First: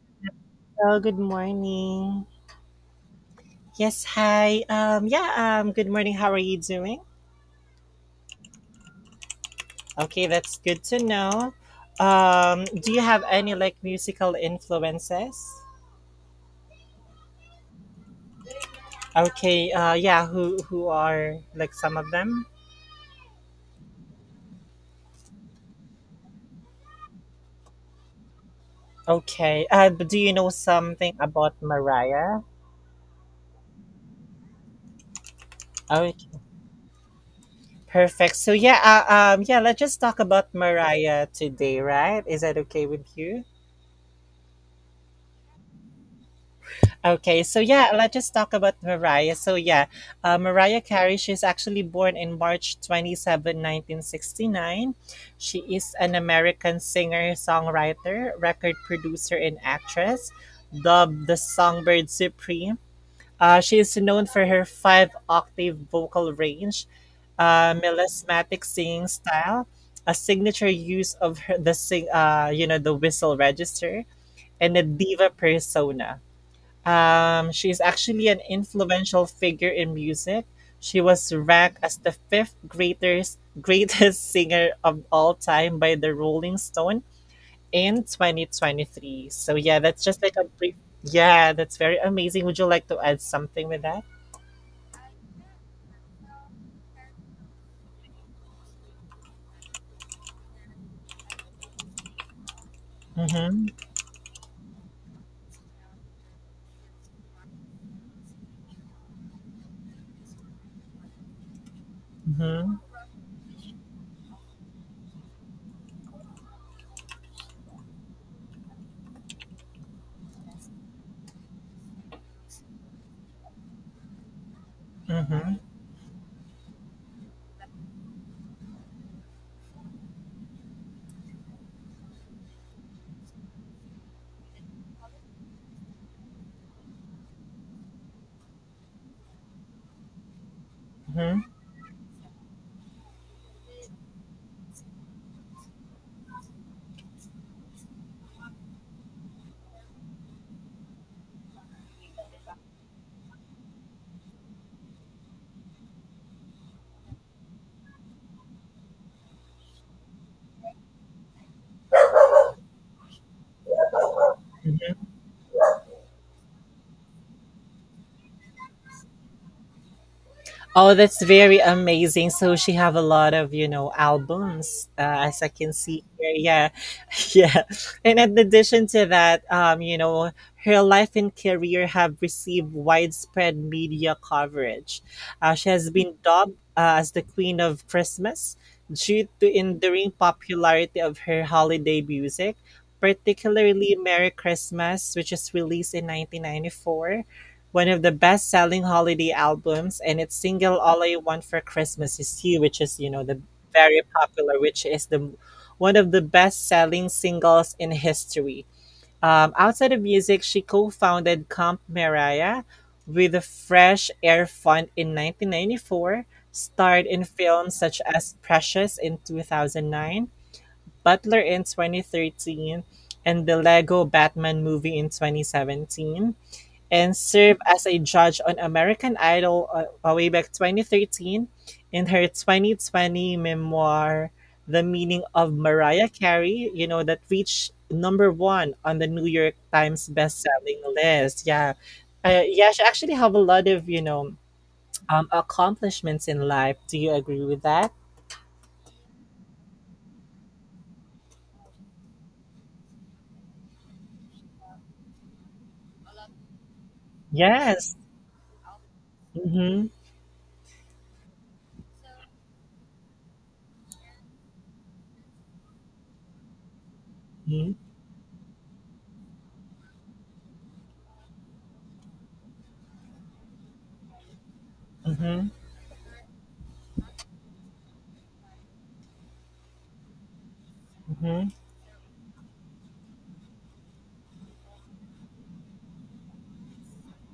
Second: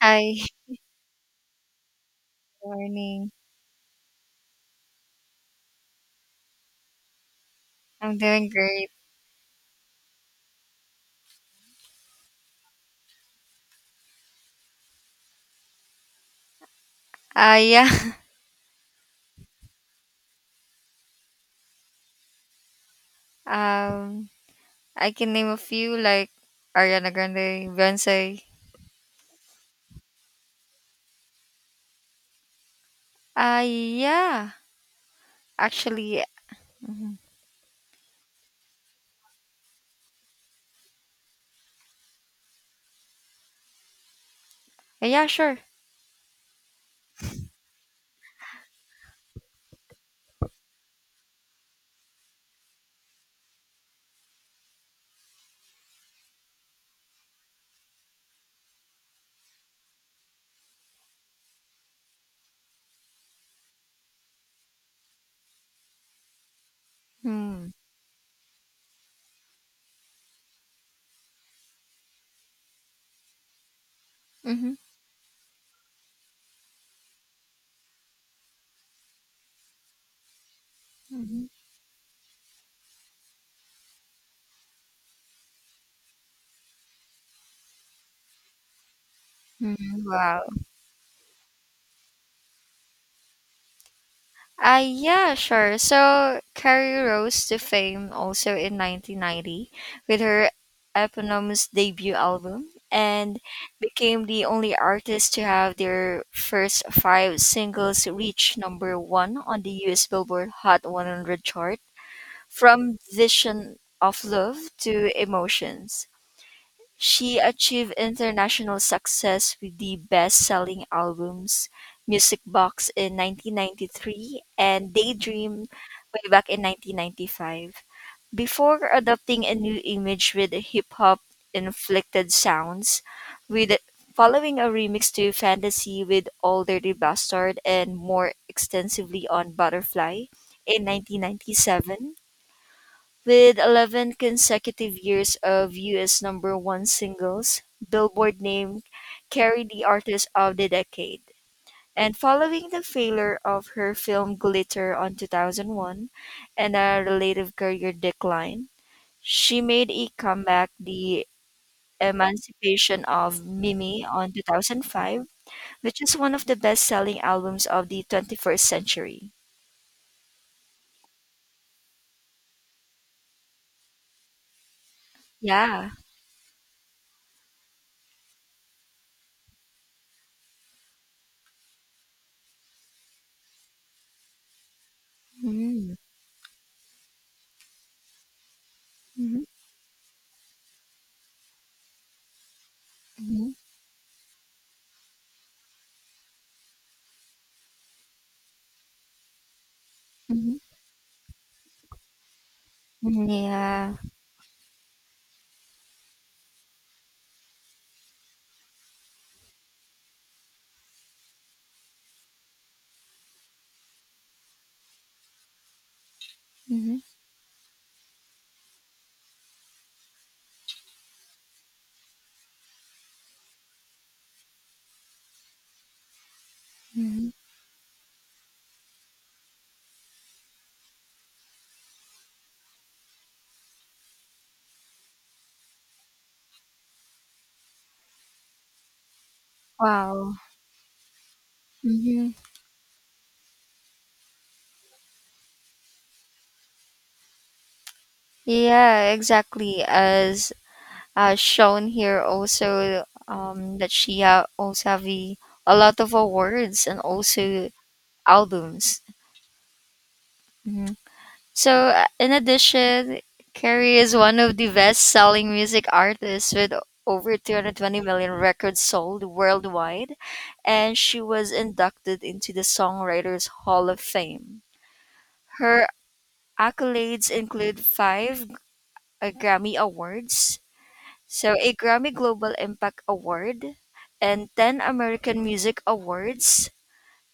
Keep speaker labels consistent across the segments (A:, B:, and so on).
A: Hi,
B: Oh, good morning.
A: morning.
B: Yes, hi. Yeah, good morning. How are you doing?
A: I'm doing great.
B: Okay, that's good to know. Do you have any like musical influences?
A: Yeah.
B: Okay, yeah, who are like some of them?
A: Um I can name a few like Ariana Grande, Beyonce.
B: Okay. But do you know something about Mariah?
A: Yeah. Actually,
B: Okay,
A: mhm.
B: perfect. So yeah, yeah, let's just talk about Mariah today, right? Is that okay with you?
A: Yeah, sure.
B: Okay, so yeah, let's just talk about Mariah. So yeah, Mariah Carey, she's actually born in March 27, 1969. She is an American singer, songwriter, record producer, and actress, dubbed the Songbird Supreme. She is known for her five-octave vocal range,
A: Hmm.
B: melismatic singing style, a signature use of her, the sing, you know, the whistle register,
A: Mm-hmm.
B: and a diva persona. She's actually an influential figure in music. She was
A: Mm-hmm.
B: ranked as the fifth greatest singer of all time by the Rolling Stone in 2023. So yeah, that's
A: Mm-hmm.
B: just like
A: Wow.
B: a brief. Yeah, that's very amazing. Would you like to add something with that?
A: Yeah, sure. So, Carrie rose to fame also in 1990 with her eponymous debut album and
B: Mm-hmm.
A: became the only artist to have their first five singles reach number one on the US Billboard Hot 100 chart
B: Mm-hmm.
A: from Vision of Love to Emotions. She achieved international success with the best-selling albums "Music Box" in 1993 and
B: Mm-hmm.
A: "Daydream" way back in 1995. Before adopting a new image with hip-hop inflected sounds, with following a remix to "Fantasy" with All Dirty Bastard and more extensively on "Butterfly" in
B: Mm-hmm.
A: 1997. With 11 consecutive years of US number one singles, Billboard named Carrie the Artist of the Decade. And following the failure of her film Glitter on 2001 and a relative career decline, she made a comeback the Emancipation of Mimi on 2005, which is one of the best-selling albums of the 21st century.
B: Oh, that's very amazing. So she have a lot of albums, as I can
A: Yeah.
B: see here. Yeah. Yeah. And in addition to that, her life and career have received widespread media coverage. She has
A: Mm-hmm.
B: been dubbed as the Queen of Christmas due
A: Mm-hmm.
B: to enduring popularity of her holiday music,
A: Mm-hmm.
B: particularly Merry Christmas, which is released in 1994, one of the best-selling holiday albums, and its
A: Mm-hmm.
B: single "All I Want for Christmas Is You," which is,
A: Mm-hmm.
B: the
A: Yeah.
B: very popular, which is the one of the best-selling singles in history. Outside of music, she co-founded Camp Mariah with the Fresh Air Fund in 1994,
A: Mm-hmm.
B: starred in films such as Precious in 2009, Butler in 2013, and the Lego Batman movie in 2017, and
A: Mhm.
B: served as a judge on American Idol way back 2013. In her 2020 memoir, The Meaning of Mariah Carey, that reached number one on the New York Times
A: Wow.
B: best-selling list. Yeah.
A: Hmm.
B: Yeah, she actually have a lot of accomplishments in life. Do you agree with that?
A: Yeah, exactly. As shown here, also that also have a lot of awards and also
B: Yes.
A: albums.
B: Mm-hmm.
A: Mhm. So, in addition, Carrie is one of the best-selling music artists with over 220 million records sold worldwide, and she was inducted into the Songwriters Hall of Fame.
B: Mm-hmm.
A: Her accolades include five Grammy Awards.
B: Mm-hmm.
A: So, a Grammy Global Impact Award, and 10 American Music Awards,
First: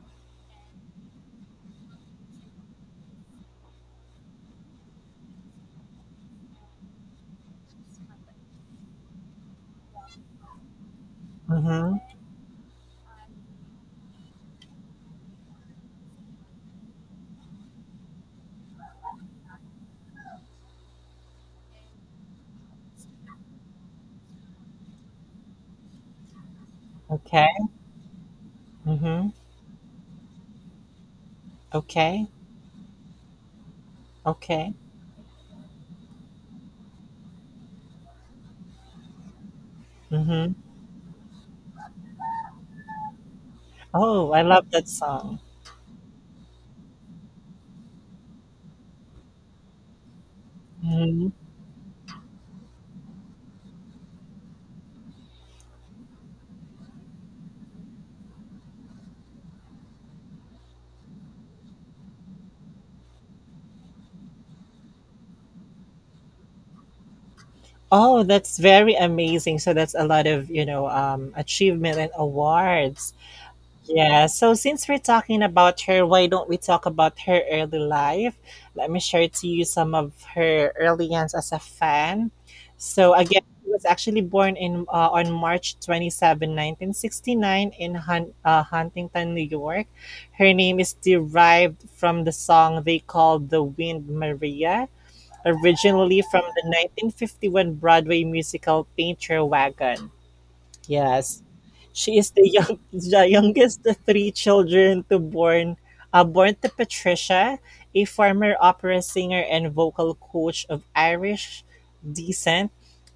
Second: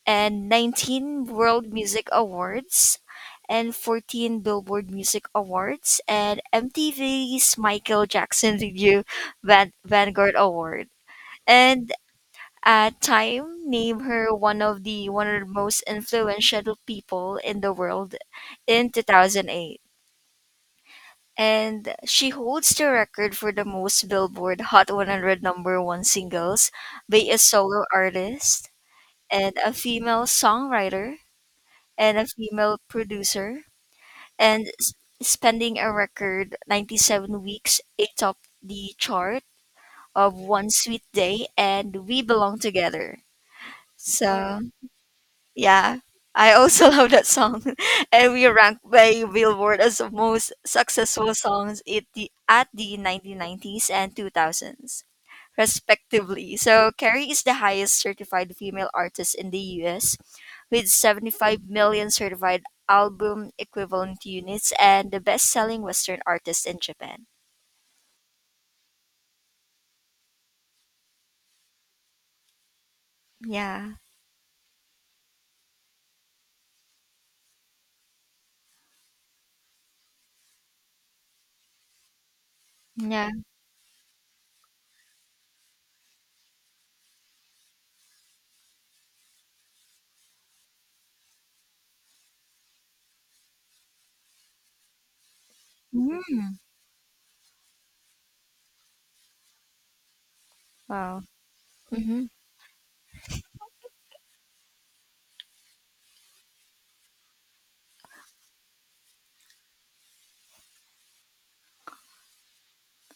A: and 19 World Music Awards, and 14 Billboard Music Awards, and MTV's Michael Jackson Video Vanguard Award. And
B: Mm-hmm.
A: at Time named her one of the most influential people in the world in 2008. And she holds the record for the most Billboard Hot 100 number one singles by a
B: Okay.
A: solo artist
B: Mm-hmm.
A: and a female songwriter and a
B: Okay.
A: female producer, and
B: Okay.
A: spending a record 97 weeks atop the chart of
B: Mm-hmm.
A: One Sweet Day and We Belong Together.
B: Oh, I
A: So
B: love that song.
A: yeah, I also love that song, and we ranked by Billboard as the most
B: Mhm.
A: successful songs at the 1990s and 2000s, respectively. So, Carrie is the highest certified female artist in the U.S. with 75 million certified album equivalent units, and the best-selling Western artist in Japan.
B: Oh, that's very amazing. So that's a lot of achievement and awards.
A: Yeah,
B: Yeah. So since we're talking about her, why don't we talk about her early life? Let me share to you some of her early years as a fan. So
A: yeah.
B: again, she was actually born in on March 27, 1969 in Huntington, New York. Her name is derived from the song they called The Wind Maria originally from
A: Mm.
B: the 1951 Broadway musical Painter Wagon.
A: Wow.
B: Yes, she
A: Mm-hmm.
B: is the youngest of three children to born born to Patricia, a former opera singer and vocal coach of Irish descent,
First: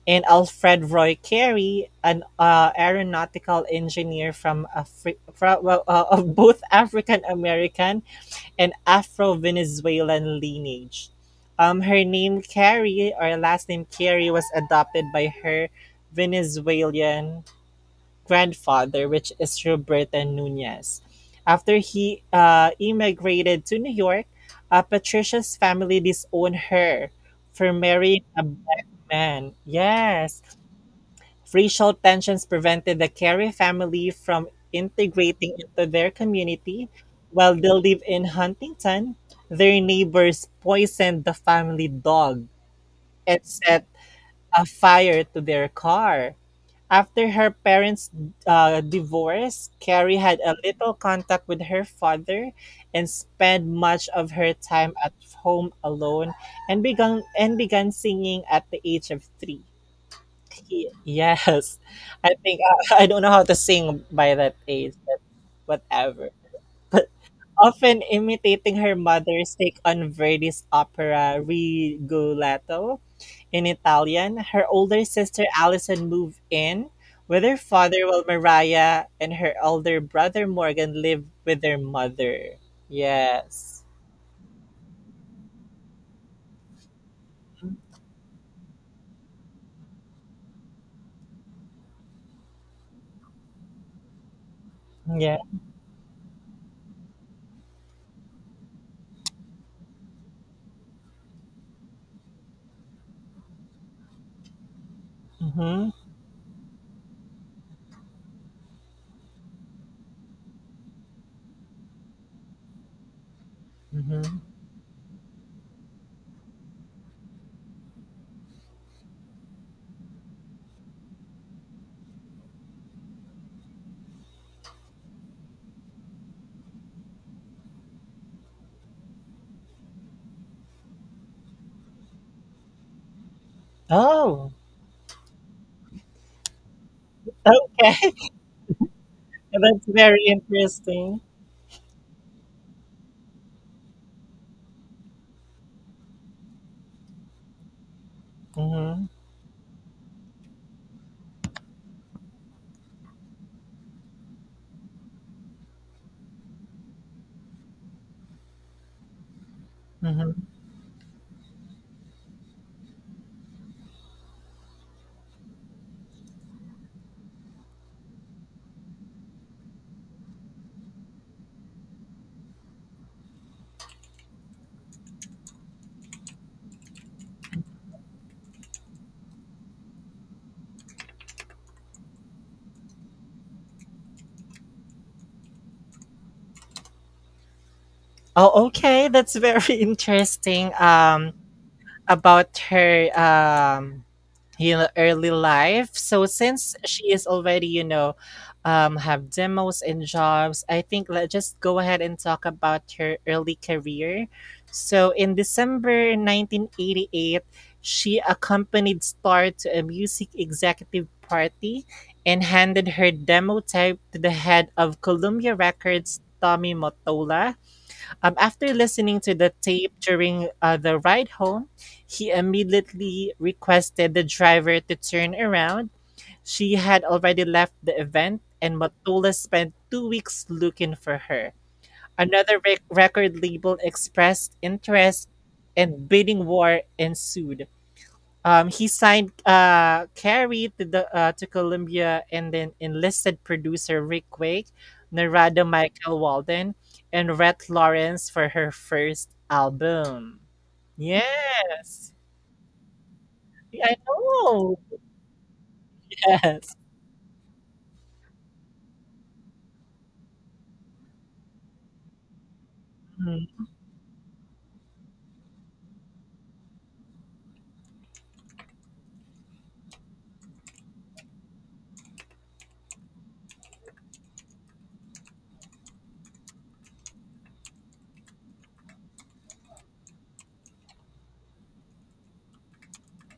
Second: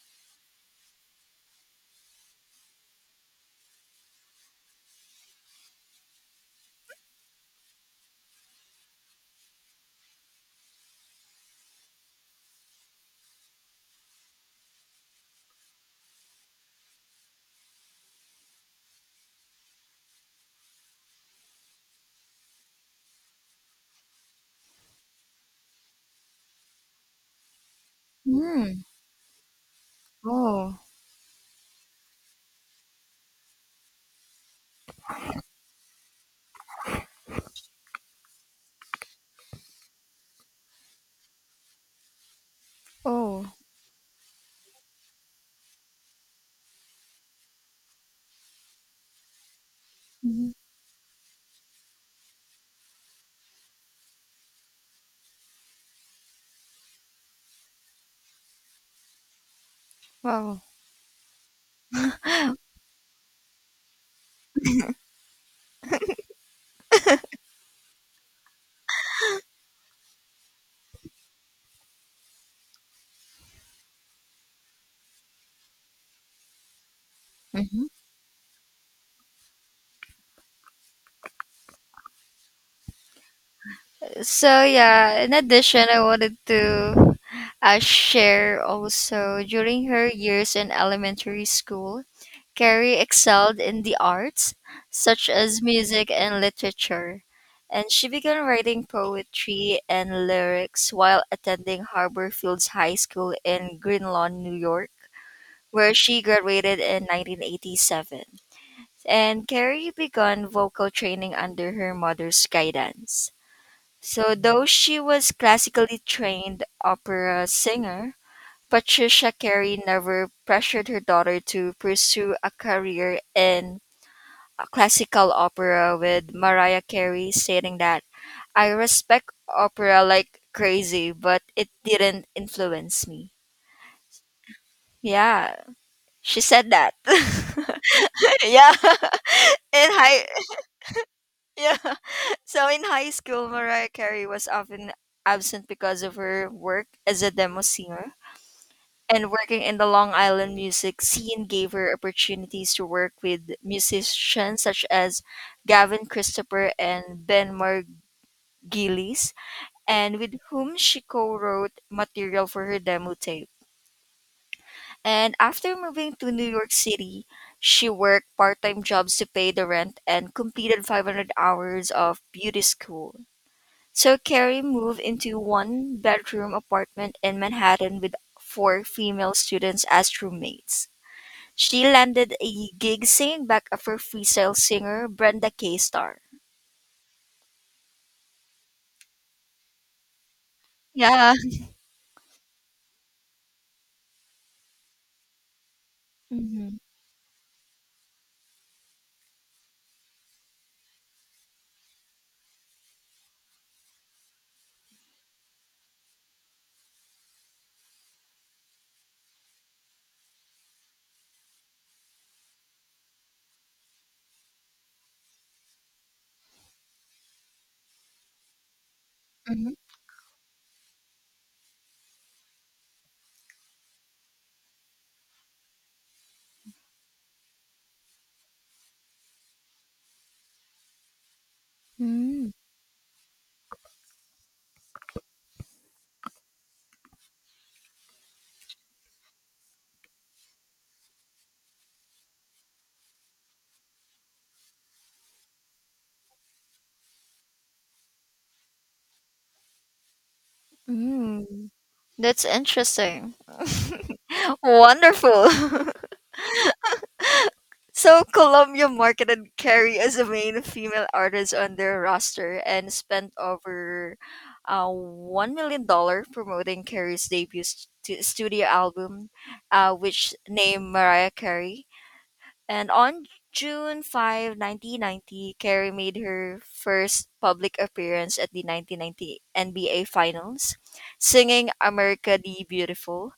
B: and Alfred Roy Carey, an aeronautical engineer from Afri- from, well, of both African American an Afro-Venezuelan lineage. Her name Carrie, or last name Carrie, was adopted by her Venezuelan grandfather, which is Roberta Nunez. After he immigrated to New York, Patricia's family disowned her for marrying a black
A: Mm.
B: man. Yes,
A: Oh.
B: racial tensions prevented the Carey family from integrating into their community. While they lived in Huntington, their neighbors poisoned the family dog and
A: Oh.
B: set a fire to their car. After her parents' divorce, Carrie had
A: Mhm.
B: a little contact with her father and spent much of her time at home alone and began singing at the age of 3.
A: Wow.
B: Yes, I think I don't know how to sing by that age, but whatever. But often imitating her mother's take on Verdi's opera Rigoletto in Italian, her older sister Allison moved in with her
A: Mm-hmm.
B: father while Mariah and her elder brother Morgan lived with their mother. Yes.
A: So yeah, in addition, I wanted to share also during her years in elementary school, Carrie excelled in the arts such
B: Yeah.
A: as music and literature, and she began writing poetry and lyrics while attending Harborfields High School in Greenlawn, New York,
B: Mm-hmm.
A: where she graduated in 1987. And Carrie began vocal training under her mother's guidance. So,
B: Mm-hmm.
A: though she was classically trained opera singer, Patricia Carey never pressured her daughter to pursue a career in classical opera, with Mariah Carey stating that I respect opera like crazy, but it didn't influence me.
B: Oh,
A: Yeah, she said that.
B: okay.
A: Yeah,
B: That's
A: in
B: very
A: high
B: interesting.
A: yeah. So in high school, Mariah Carey was often absent because of her work as a demo singer.
B: Mm-hmm.
A: And working in the Long Island music scene gave her opportunities to work with musicians such as Gavin Christopher and Ben Margulies, and with
B: Mm-hmm.
A: whom she co-wrote material for her demo tape. And after moving to New York City, she worked part-time jobs to pay the rent and completed 500 hours of beauty school. So Carrie moved into one bedroom apartment in Manhattan with four female students as roommates. She landed a gig singing backup for freestyle singer Brenda K. Star.
B: Oh, okay. That's very interesting. Um,
A: Yeah.
B: about her, um, you know, early life. So since
A: Mm-hmm.
B: she is already have demos and jobs, I think let's just go ahead and talk about her early career. So in December 1988, she accompanied Star to a music executive party and handed her demo tape to the head of Columbia Records, Tommy Mottola. After listening to the
A: Mm-hmm.
B: tape during the ride home, he immediately requested the driver to turn around. She had already left the event, and Matula spent 2 weeks looking for her.
A: Mm,
B: Another record label expressed interest, and bidding war ensued. He signed Carrie to Columbia and then enlisted producer Rick Wake, Narada Michael Walden, and Rhett Lawrence for her first album.
A: mm.
B: Yes,
A: That's interesting.
B: Yeah, I know.
A: Wonderful.
B: Yes.
A: So Columbia marketed Carrie as a main female artist on their roster and spent over $1 million promoting Carrie's debut studio album, which named Mariah Carey. And on June 5, 1990, Carey made her first public appearance at the 1990 NBA Finals, singing America the Beautiful.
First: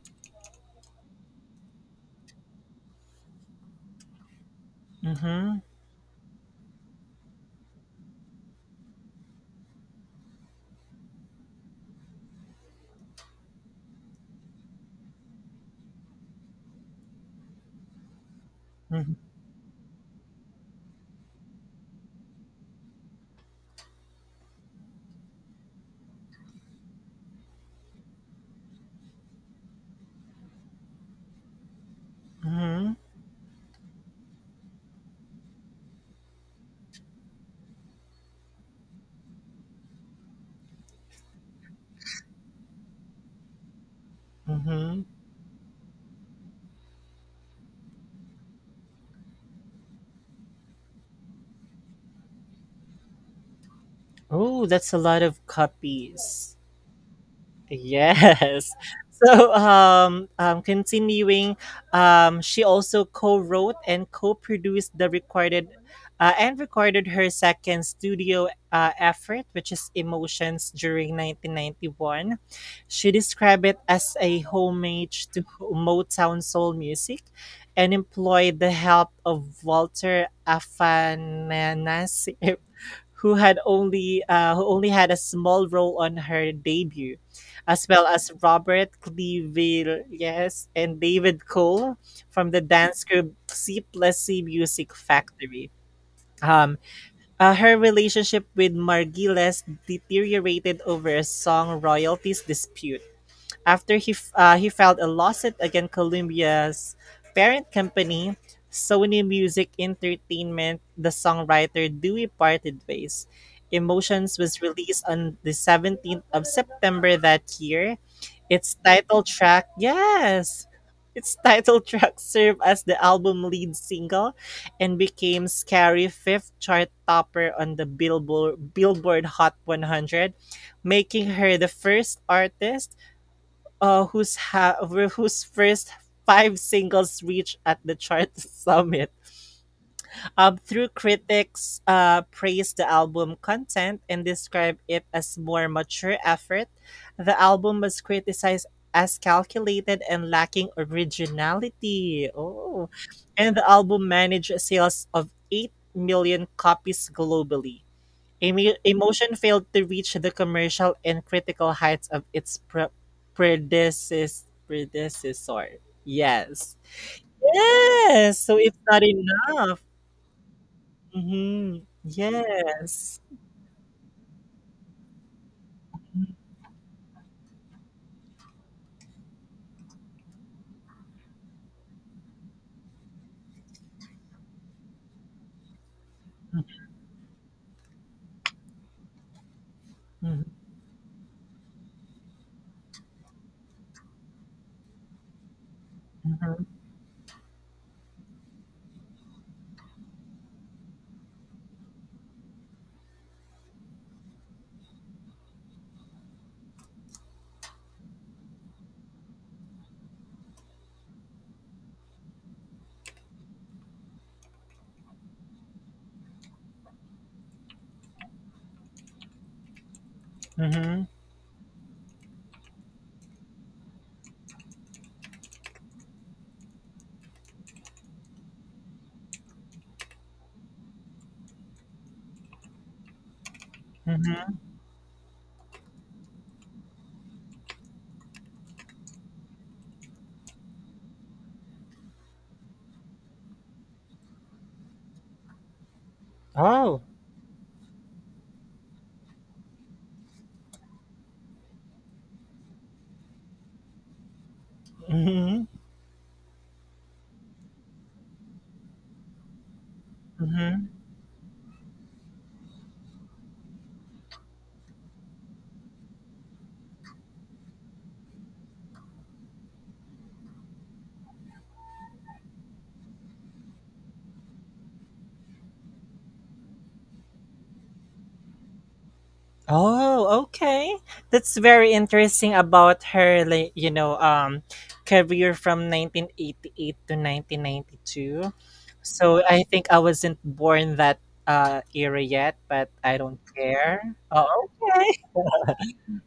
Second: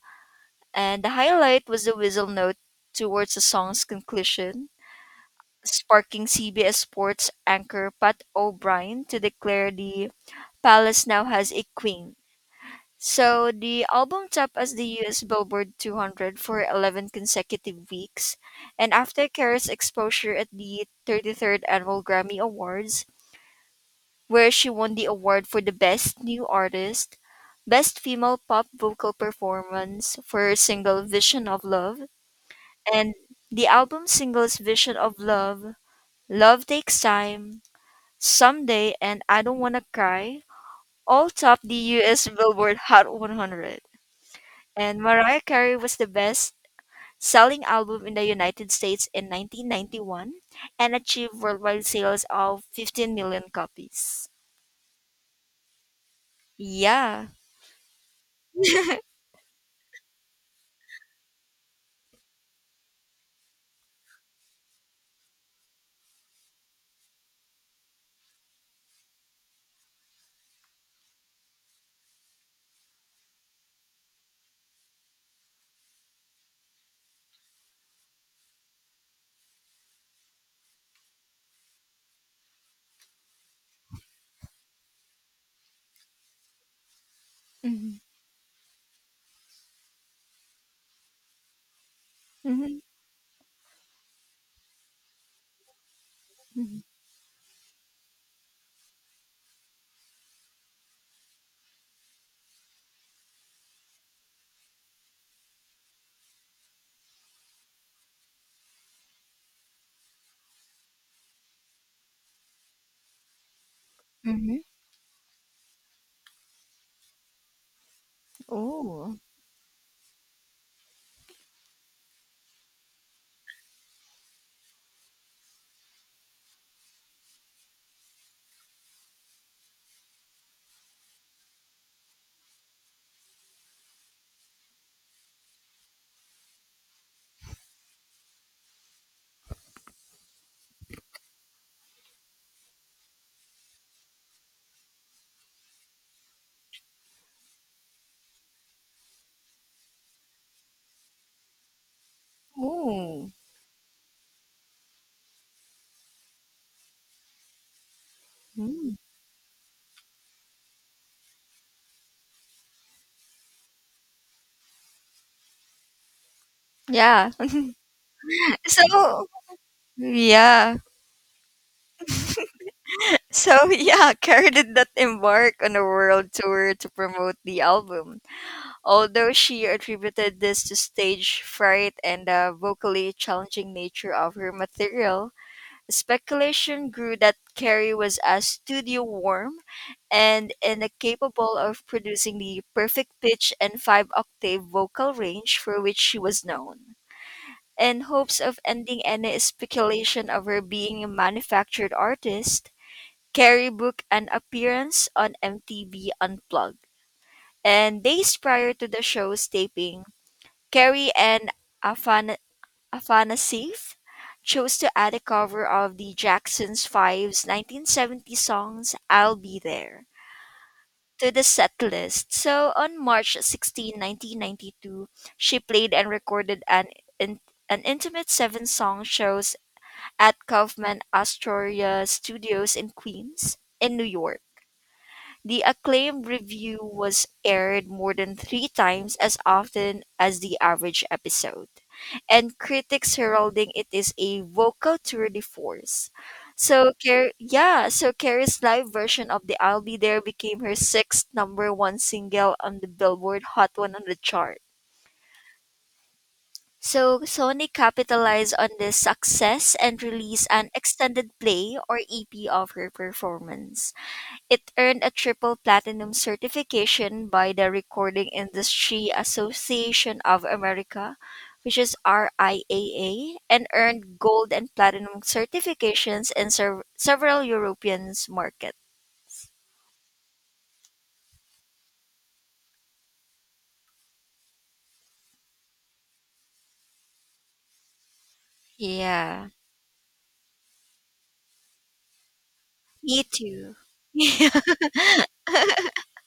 A: And the highlight was the whistle note towards the song's conclusion,
B: Mm-hmm.
A: sparking CBS Sports anchor Pat O'Brien to declare the Palace now has a queen. So the album topped as the US Billboard 200 for 11 consecutive weeks, and
B: Mm-hmm.
A: after Kara's exposure at the 33rd Annual Grammy Awards, where she won the award for the Best New Artist, Best Female Pop Vocal Performance for her single Vision of Love, and the album singles Vision of Love, Love Takes Time, Someday, and I Don't Wanna Cry all topped the US Billboard Hot 100. And
B: Mm-hmm.
A: Mariah Carey was the best selling album in the United States in 1991 and achieved worldwide sales of 15 million copies.
B: Oh, that's a lot of copies.
A: Yeah.
B: Yes. So, continuing, she also co-wrote and co-produced and recorded her second studio effort, which is Emotions during 1991. She described it as a homage to Motown soul music, and employed the help of Walter Afanasieff who only had a small role on her debut, as
A: Mhm.
B: well as Robert Cleville, yes, and David Cole from the
A: Mhm.
B: dance group C plus C Music Factory. Um,
A: Mhm.
B: Her relationship with Margiles deteriorated over a song royalties dispute after he filed a lawsuit against Columbia's parent company, Sony Music Entertainment. The songwriter Dewey parted ways. Emotions
A: Mhm.
B: was released on the 17th of September that year. Its
A: Oh.
B: title track served as the album lead single and became Scary fifth chart topper on the Billboard Hot 100, making her the first artist whose first five singles reached at the chart summit. Through critics praised the album content and described it as more mature effort. The album was criticized as calculated and lacking originality. Oh,
A: Oh.
B: and the album managed sales of 8 million copies globally. Emo-
A: Mm.
B: Emotion failed to reach the commercial and critical heights of its predecessor. Yes.
A: Yeah.
B: Yes. So it's not
A: So,
B: enough.
A: yeah.
B: Mm-hmm. Yes.
A: So, yeah, Carey did not embark on a world tour to promote the album, although she attributed this to stage fright and the vocally challenging nature of her material. Speculation grew that Carey was a studio worm and
B: Mm-hmm.
A: incapable of producing the perfect pitch and five octave vocal range for which she was
B: Mm-hmm.
A: known. In hopes of ending any speculation of her being a manufactured artist, Carey booked an appearance on MTV Unplugged. And days prior to the show's taping, Carey and Afan Afanasieff chose to add a cover of the Jackson Five's 1970 song "I'll Be There"
B: Mm-hmm.
A: to the setlist, so on March 16, 1992, she played and recorded in- an intimate seven-song shows at Kaufman Astoria Studios in Queens, in New York.
B: Mm-hmm.
A: The acclaimed review was aired more than three times as often as the average episode, and critics heralding it as a vocal tour de force. So,
B: Oh.
A: Yeah, so Carrie's live version of the I'll Be There became her sixth number one single on the Billboard Hot 100 chart.
B: Mm-hmm.
A: So, Sony capitalized on this success and released an
B: Mm-hmm.
A: extended play or EP of her performance. It earned a triple platinum certification by the Recording Industry Association of America, which is RIAA, and earned gold and platinum certifications in several European markets.
B: Oh, okay. That's very interesting about her, like career from 1988 to 1992. So
A: Yeah,
B: I think I wasn't born that era yet, but I
A: me
B: don't
A: too.
B: care.
A: Yeah.
B: Oh, okay.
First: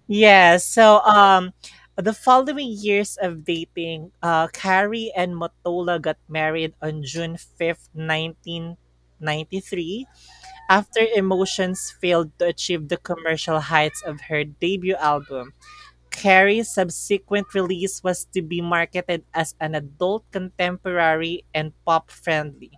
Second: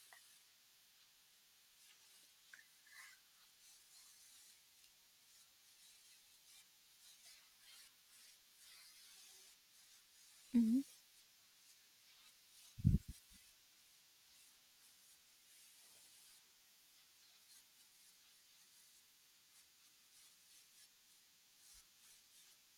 B: Yeah, so the following years of dating, Carrie and Motola got married on June 5th, 1993.
A: Mhm,
B: After Emotions failed to achieve the commercial heights of her debut album, Carey's subsequent release was to be marketed as an adult contemporary and pop friendly.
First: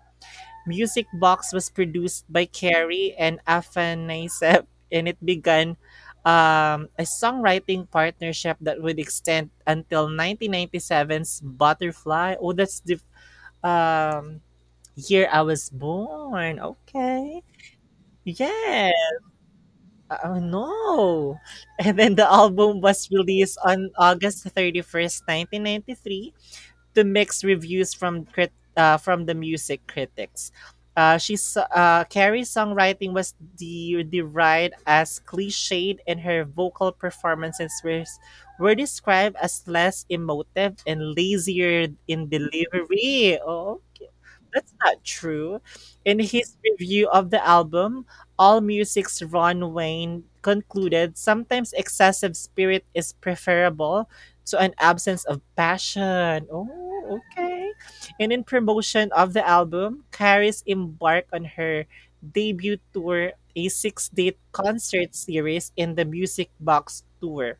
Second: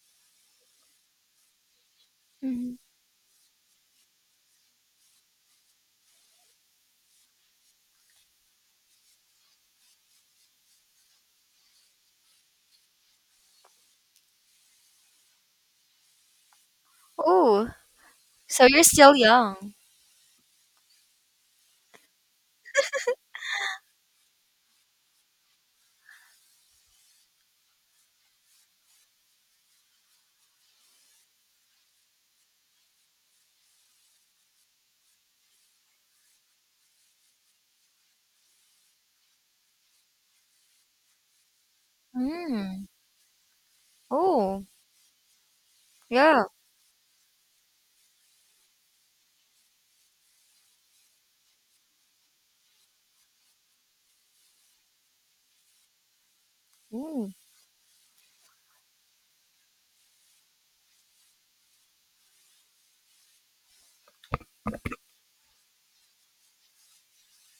B: Music Box was produced by
A: mhm.
B: Carey and Afanasieff, and it began a songwriting partnership that would extend until 1997's Butterfly. Oh, that's the um, year I was born. Okay.
A: Oh, so you're
B: Yeah.
A: still young.
B: No. And then the album was released on August 31st 1993 to mixed reviews from from the music critics. She's Carrie's songwriting was derided as cliched, and her vocal performances were described as less emotive and lazier in
A: Mm.
B: delivery. Oh, okay.
A: Oh,
B: That's not true. In
A: yeah.
B: his review of the album, All Music's Ron Wayne concluded sometimes excessive spirit is preferable to an absence of passion. Oh,
A: Mm.
B: okay. And in promotion of the album, Caris embarked on her debut tour, a six-date concert series in the Music Box Tour.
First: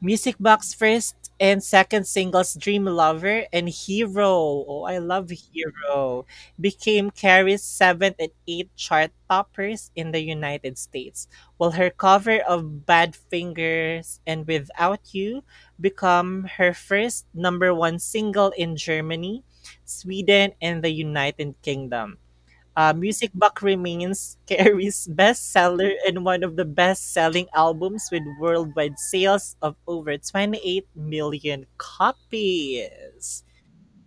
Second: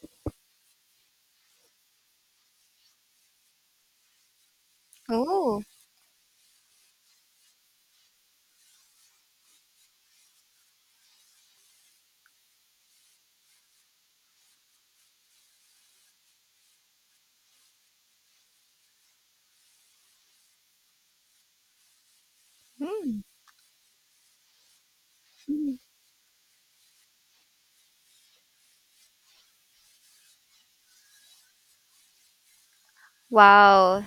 B: Music Box first and second singles Dream Lover and Hero. Oh, I love
A: Oh,
B: Hero. Became Carrie's seventh and eighth chart toppers in the United States. While her cover of Bad Fingers and Without You become her first number one single in Germany, Sweden, and the United Kingdom.
A: mm.
B: Music Box remains Carey's
A: Mm.
B: bestseller and one of the best-selling albums with worldwide sales of over 28 million copies.
A: Wow,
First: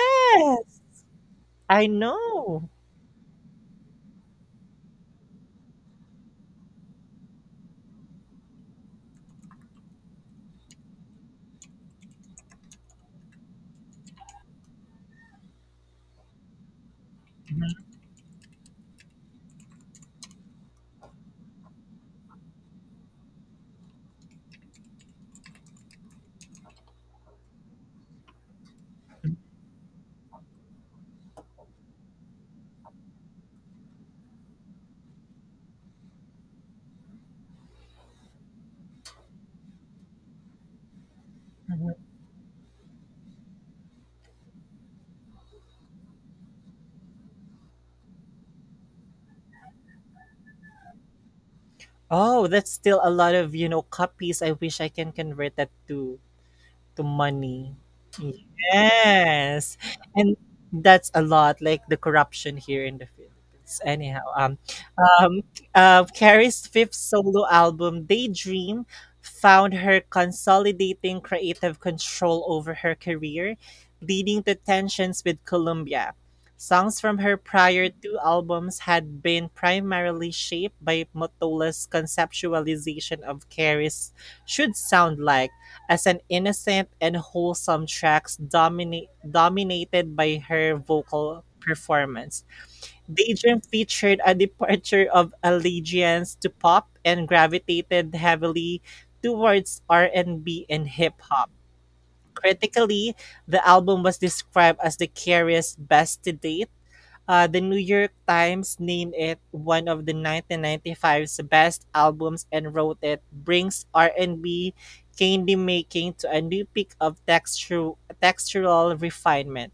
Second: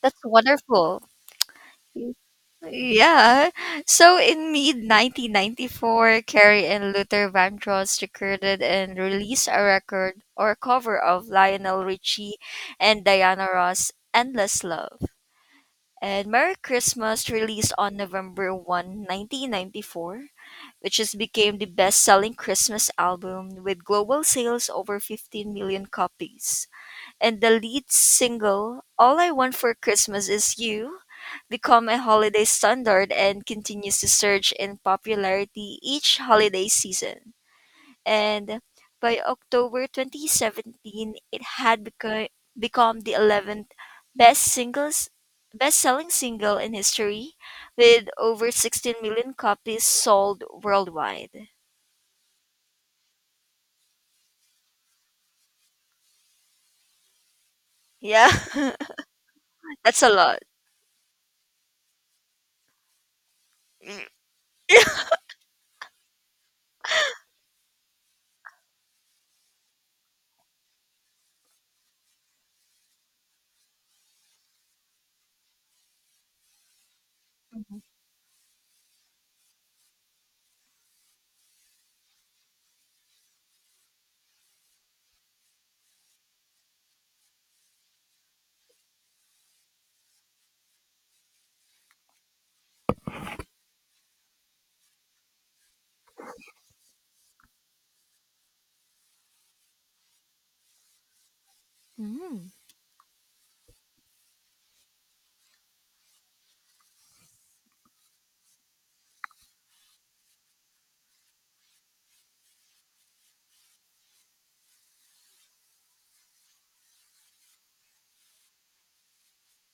A: that's wonderful.
B: I know.
A: Yeah. So in mid 1994, Carrie and Luther Vandross recorded and released a record or cover of Lionel Richie and Diana Ross' Endless Love. And Merry Christmas released on November 1, 1994, which has became the best-selling Christmas album with global sales over 15 million copies and the lead single "All I Want for Christmas Is You" become a holiday standard and continues to surge in popularity each holiday season. And by October 2017, it had become the 11th best singles best-selling single in history with over 16 million copies sold worldwide.
B: Oh, that's still a lot of copies. I wish I can convert that to money.
A: Yeah,
B: Yes.
A: that's a
B: And
A: lot.
B: that's a lot, like the corruption here in the Philippines. Anyhow, um, Carrie's fifth solo album, Daydream, found her consolidating creative control over her career, leading to tensions with Columbia. Songs from her
A: Mhm.
B: prior two albums had been primarily shaped by Motola's conceptualization of Carrie's should sound like as an innocent and wholesome tracks dominated by her vocal performance. Daydream featured a departure of allegiance to pop and gravitated heavily towards R&B and B and hip hop.
A: Mm.
B: Critically, the album was described as the Carrier's best to date. The New York Times named it one of the 1995's best albums and wrote it brings R&B candy making to a new peak of textural refinement.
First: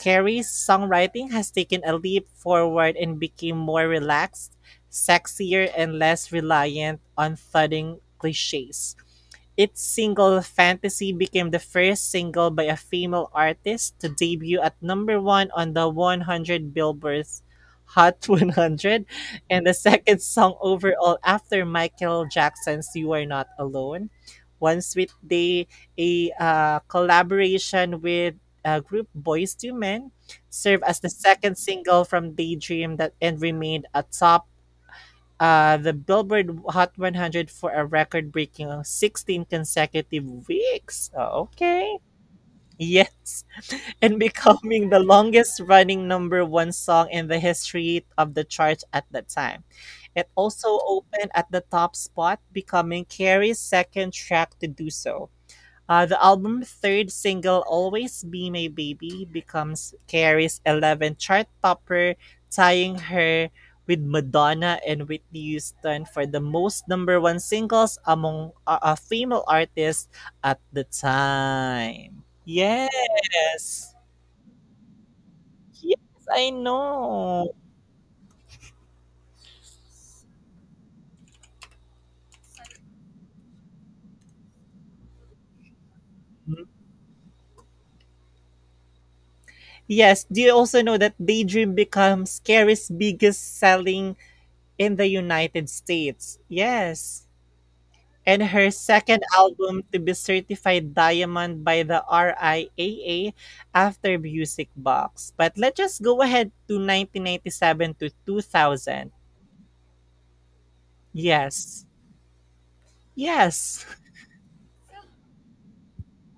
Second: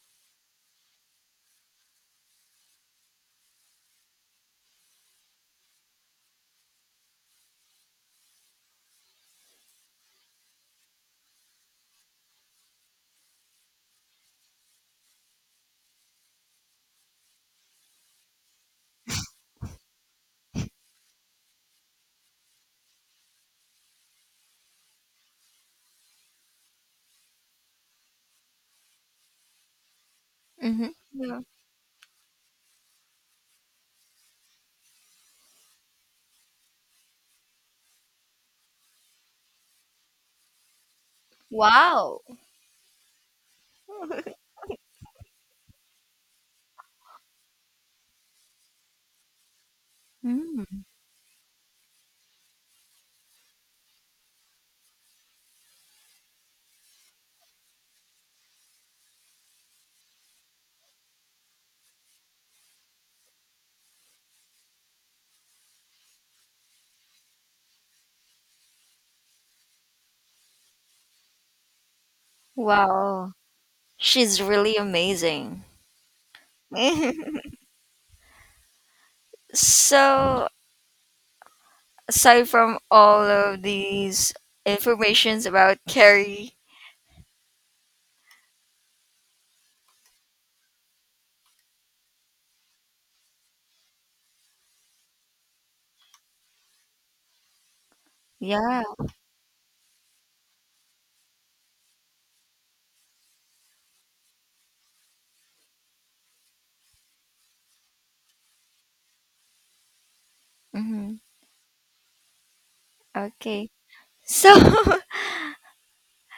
B: Carey's songwriting has taken a leap forward and became more relaxed, sexier, and less reliant on thudding cliches. Its single "Fantasy" became the first single by a female artist to debut at number one on the 100 Billboard's Hot 100, and the second song overall after Michael Jackson's "You Are Not Alone." One Sweet Day, a collaboration with group Boys to Men, served as the
A: Hmm.
B: second single from Daydream that and remained a top the Billboard Hot 100 for a record-breaking 16 consecutive weeks. Oh, okay.
A: Wow.
B: Yes, and becoming the longest-running number one song in the history of the chart at that time. It also
A: Mm.
B: opened at the top spot, becoming Carey's second track to do so. The album's third single, "Always Be My Baby," becomes Carrie's 11th chart topper, tying her with Madonna and Whitney Houston for the most number one singles among female artists at the time.
A: Wow,
B: Yes.
A: she's really amazing.
B: Yes, I know.
A: So, aside from all of these informations about Carrie,
B: Yes, do you also know that Daydream becomes Carrie's biggest selling in the United States? Yes, and her
A: yeah,
B: second album to be certified diamond by the RIAA after Music Box. But let's just go ahead to 1997 to 2000.
A: hmm,
B: Yes.
A: okay.
B: Yes.
A: So,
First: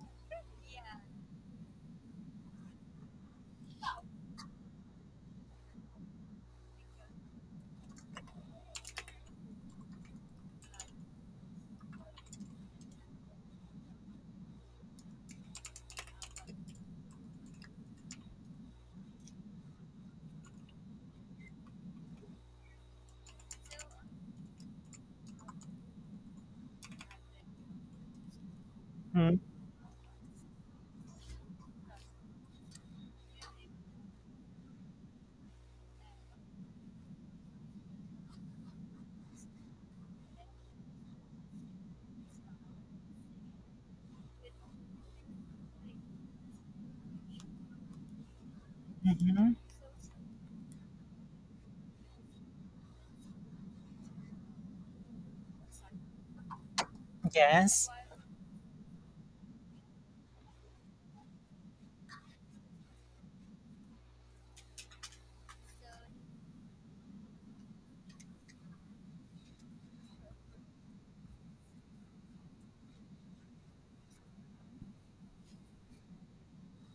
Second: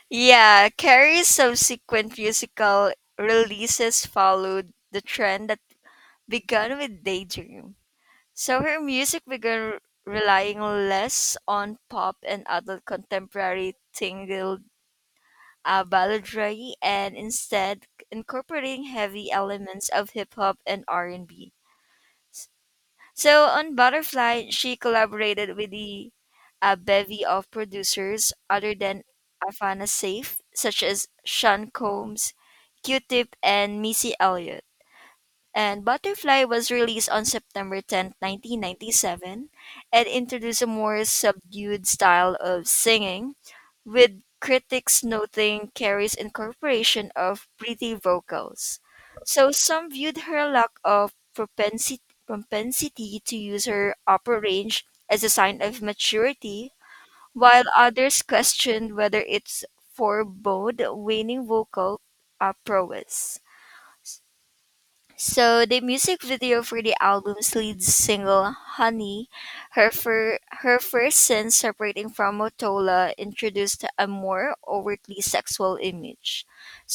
A: yeah, Carrie's subsequent musical releases followed the trend that began with Daydream. So, her music began relying less on pop and adult contemporary tingled balladry and instead incorporating heavy elements of hip hop and R&B. So on Butterfly, she collaborated with the a bevy of producers other than
B: Mhm.
A: Afana Safe, such as Sean Combs, Q-Tip, and Missy Elliott and Butterfly was released on September 10, nineteen 1997, and introduced a more subdued style of singing, with critics noting Carrie's incorporation of pretty vocals. So some viewed her lack of propensity to use her upper range as a sign of maturity, while
B: Yes.
A: others questioned whether it's forebode waning vocal prowess. So the music video for the album's lead single "Honey," her fir- her first since separating from Motola, introduced a more overtly sexual image.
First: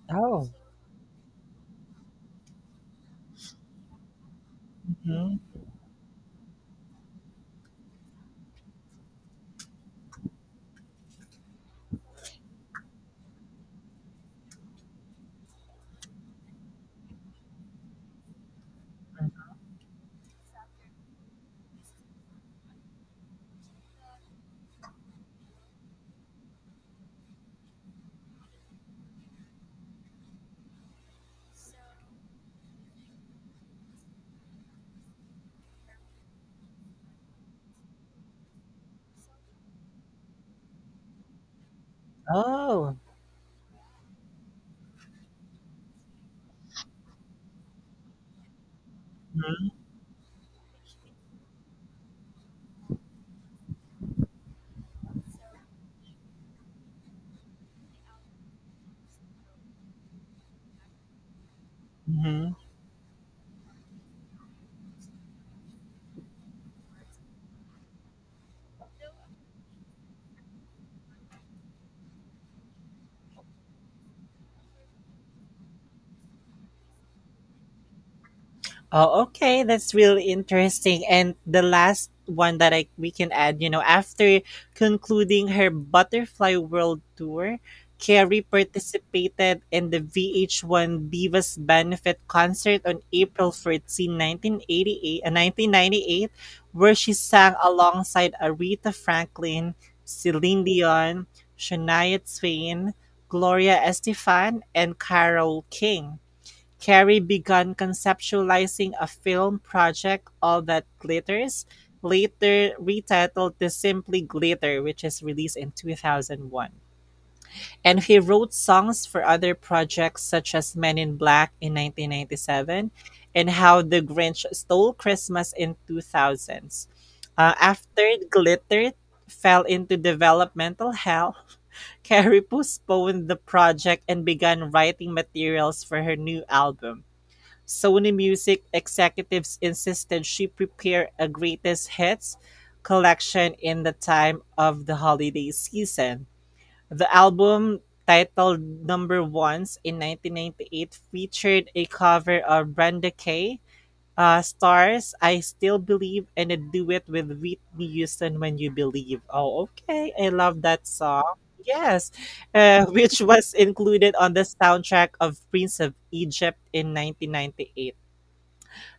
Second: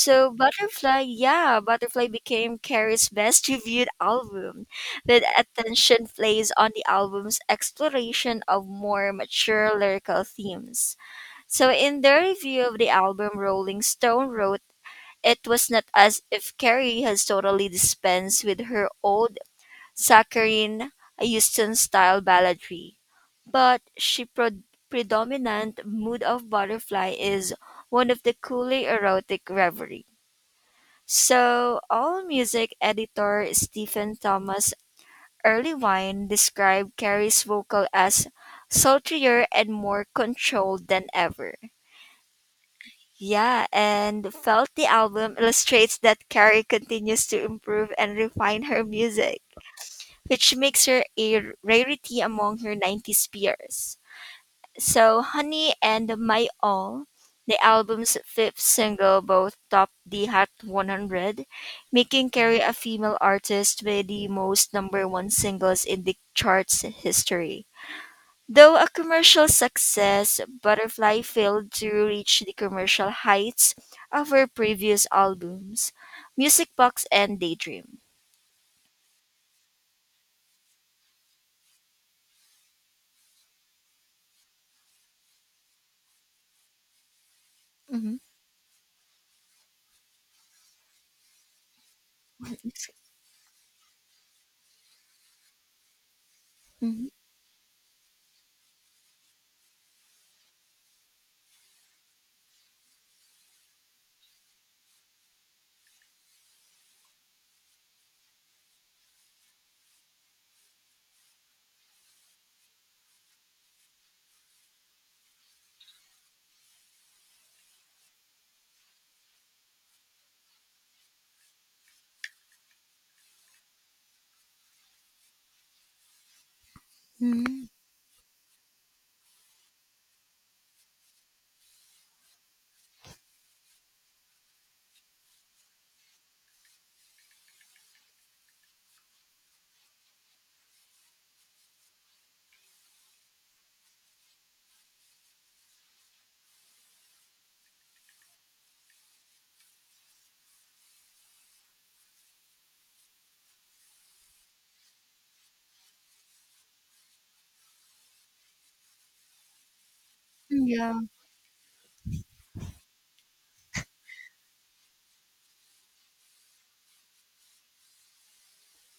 A: So
B: Oh.
A: "Butterfly," yeah, "Butterfly" became Carrie's best reviewed album. With
B: Mhm.
A: attention plays on the album's exploration of more mature lyrical themes. So in their review of the album, Rolling Stone wrote it was not as if Carrie has totally dispensed with her old saccharine Houston style balladry, but she predominant mood of butterfly is one of the coolly erotic reverie. So all music editor Stephen Thomas Early described Carrie's vocal as sultrier and more controlled than ever.
B: Oh.
A: Yeah, and felt the album illustrates that Carrie continues to improve and refine her music,
B: Mhm.
A: which makes her a rarity among her 90s peers. So, Honey and My All, the album's fifth single, both topped the Hot 100, making
B: Mhm.
A: Carrie a female artist with the most number one singles in the chart's history. Though a commercial success, Butterfly failed to reach the commercial heights of her previous albums, Music Box and Daydream.
B: Oh, okay, that's really interesting. And the last one that I we can add, you know, after concluding her Butterfly World Tour,
A: Hmm.
B: Carrie participated in the VH1 Divas Benefit concert on April 14, 1988, uh, 1998, where
A: Hmm.
B: she sang alongside Aretha Franklin, Celine Dion, Shania Twain, Gloria Estefan, and Carole King. Carey began conceptualizing a film project, "All That Glitters", later retitled to simply "Glitter", which is released in 2001. And he wrote songs for other projects such as Men in Black in 1997 and How the Grinch Stole Christmas in 2000s. Uh,
A: Hmm.
B: after Glitter fell into developmental hell, Carey postponed the project and began writing materials for her new album. Sony Music executives insisted she prepare a greatest hits collection in the time of the holiday season. The album, titled Number Ones in 1998, featured a cover of Brenda Kay, Stars, I Still Believe, and a duet with Whitney Houston, When You Believe. Oh, okay. I love that
A: Yeah.
B: song. Yes, which was included on the soundtrack of Prince of Egypt in 1998.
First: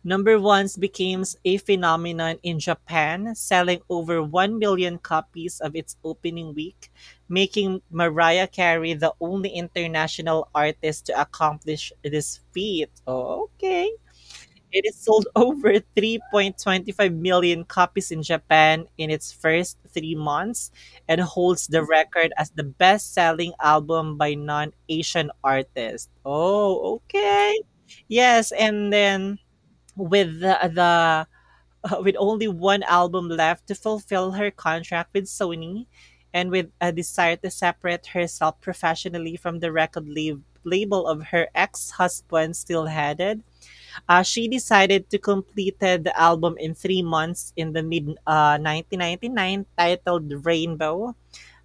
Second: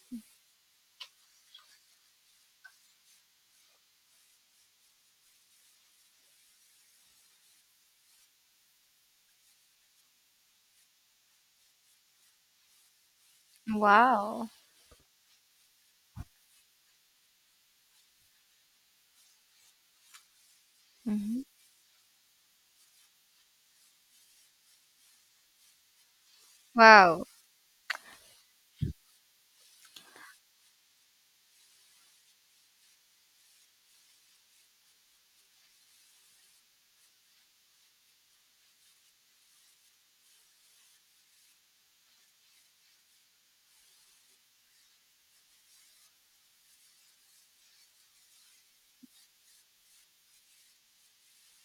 B: Number Ones became a phenomenon in Japan, selling over 1 million copies of its opening week, making Mariah Carey the only international artist to accomplish this feat. Oh, okay.
A: Wow.
B: It is sold over 3.25 million copies in Japan in its first 3 months and
A: Hmm.
B: holds the record as the best selling album by non Asian artist. Oh,
A: Wow.
B: okay. Yes, and then with the with only one album left to fulfill her contract with Sony and with a desire to separate herself professionally from the record label of her ex-husband still headed she decided to complete the album in 3 months in the mid 1999, titled Rainbow.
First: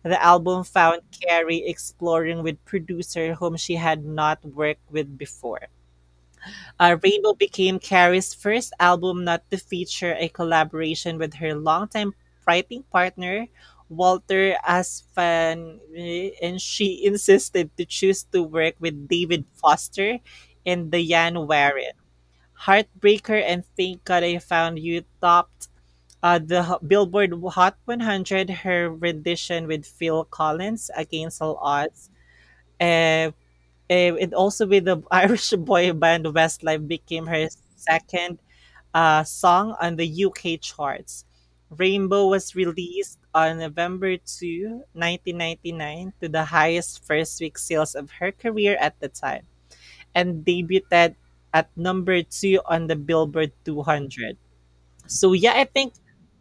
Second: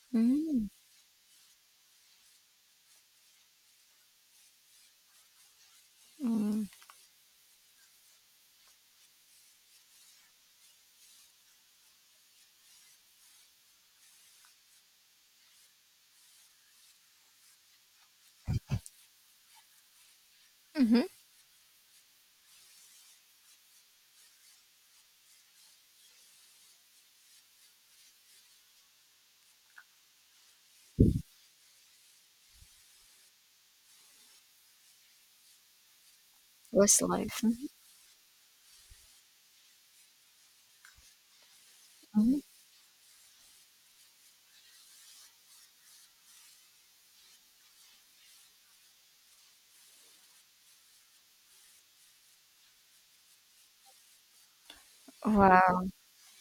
B: The album
A: Mm.
B: found Carrie exploring with producer whom she had not worked with before.
A: Hmm.
B: Rainbow became Carrie's first album not to feature a collaboration with her longtime writing partner, Walter Asfan, and she insisted to choose to work with David Foster and
A: Hmm.
B: Diane Warren. Heartbreaker and Thank God I Found You topped Billboard Hot 100, her rendition with Phil Collins, Against All Odds. Uh, and also with the Irish boy band Westlife
A: Was
B: became
A: life.
B: her second song on the UK charts. Rainbow
A: Mhm.
B: was released on November 2, 1999 to the highest first week sales of her career at the time and debuted at number 2 on the Billboard 200. So yeah, I
A: Wow.
B: think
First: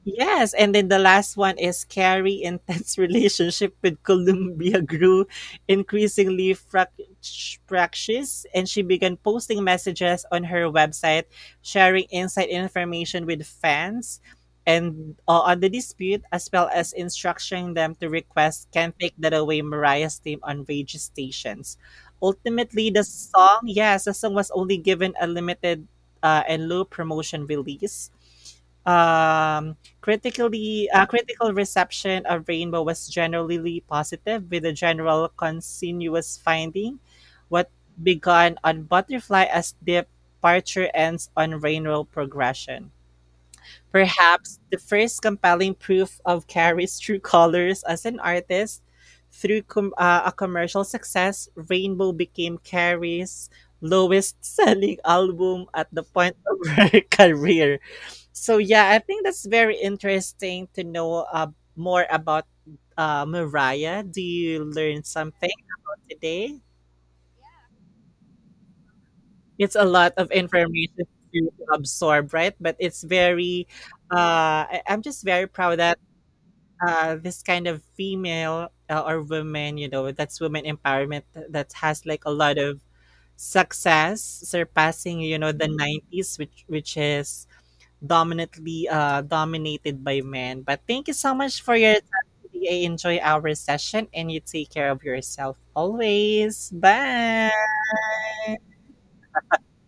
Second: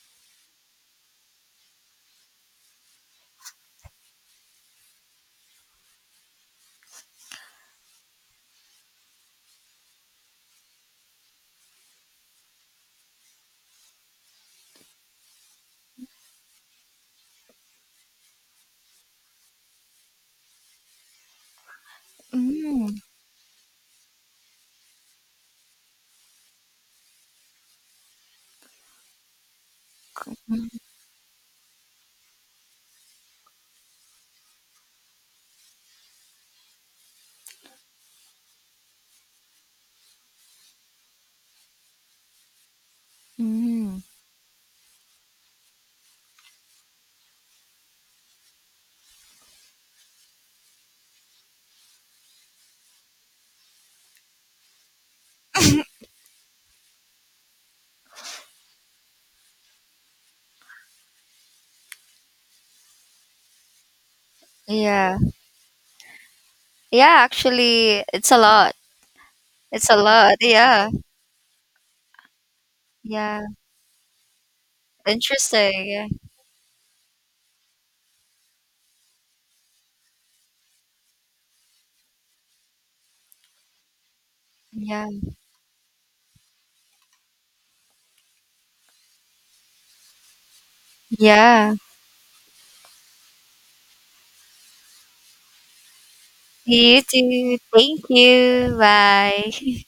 B: yes. And then the last one is Carrie' intense relationship with Columbia grew increasingly fractious, and she began posting messages on her website, sharing inside information with fans. And on the dispute, as well as instructing them to request "Can't Take That Away" Mariah's theme on radio stations. Ultimately,
A: Mm,
B: the song, yes, the song was only given a limited and low promotion release. um
A: mm,
B: critically uh, critical reception of Rainbow was generally positive, with a general continuous finding what began on Butterfly as departure ends on Rainbow progression,
A: mm.
B: perhaps the first compelling proof of Carrie's true colors as an artist. A commercial success, Rainbow became Carrie's lowest selling album at the point of her career. So yeah, I think that's very interesting to know more about Mariah. Do you learn
A: Yeah.
B: something today?
A: Yeah, actually, it's a lot.
B: It's a
A: It's a
B: lot of
A: lot. Yeah.
B: information to absorb, right? But it's
A: Yeah.
B: I'm just very proud that
A: Interesting.
B: this kind of female or women, you know, that's women empowerment that has like a lot of success
A: Yeah.
B: surpassing
A: Yeah.
B: you know the 90s which is dominated by men. But thank you so much for
A: Yeah.
B: your time today. I enjoy our session and you take care of yourself always.
A: You
B: Bye.
A: too. Thank you. Bye.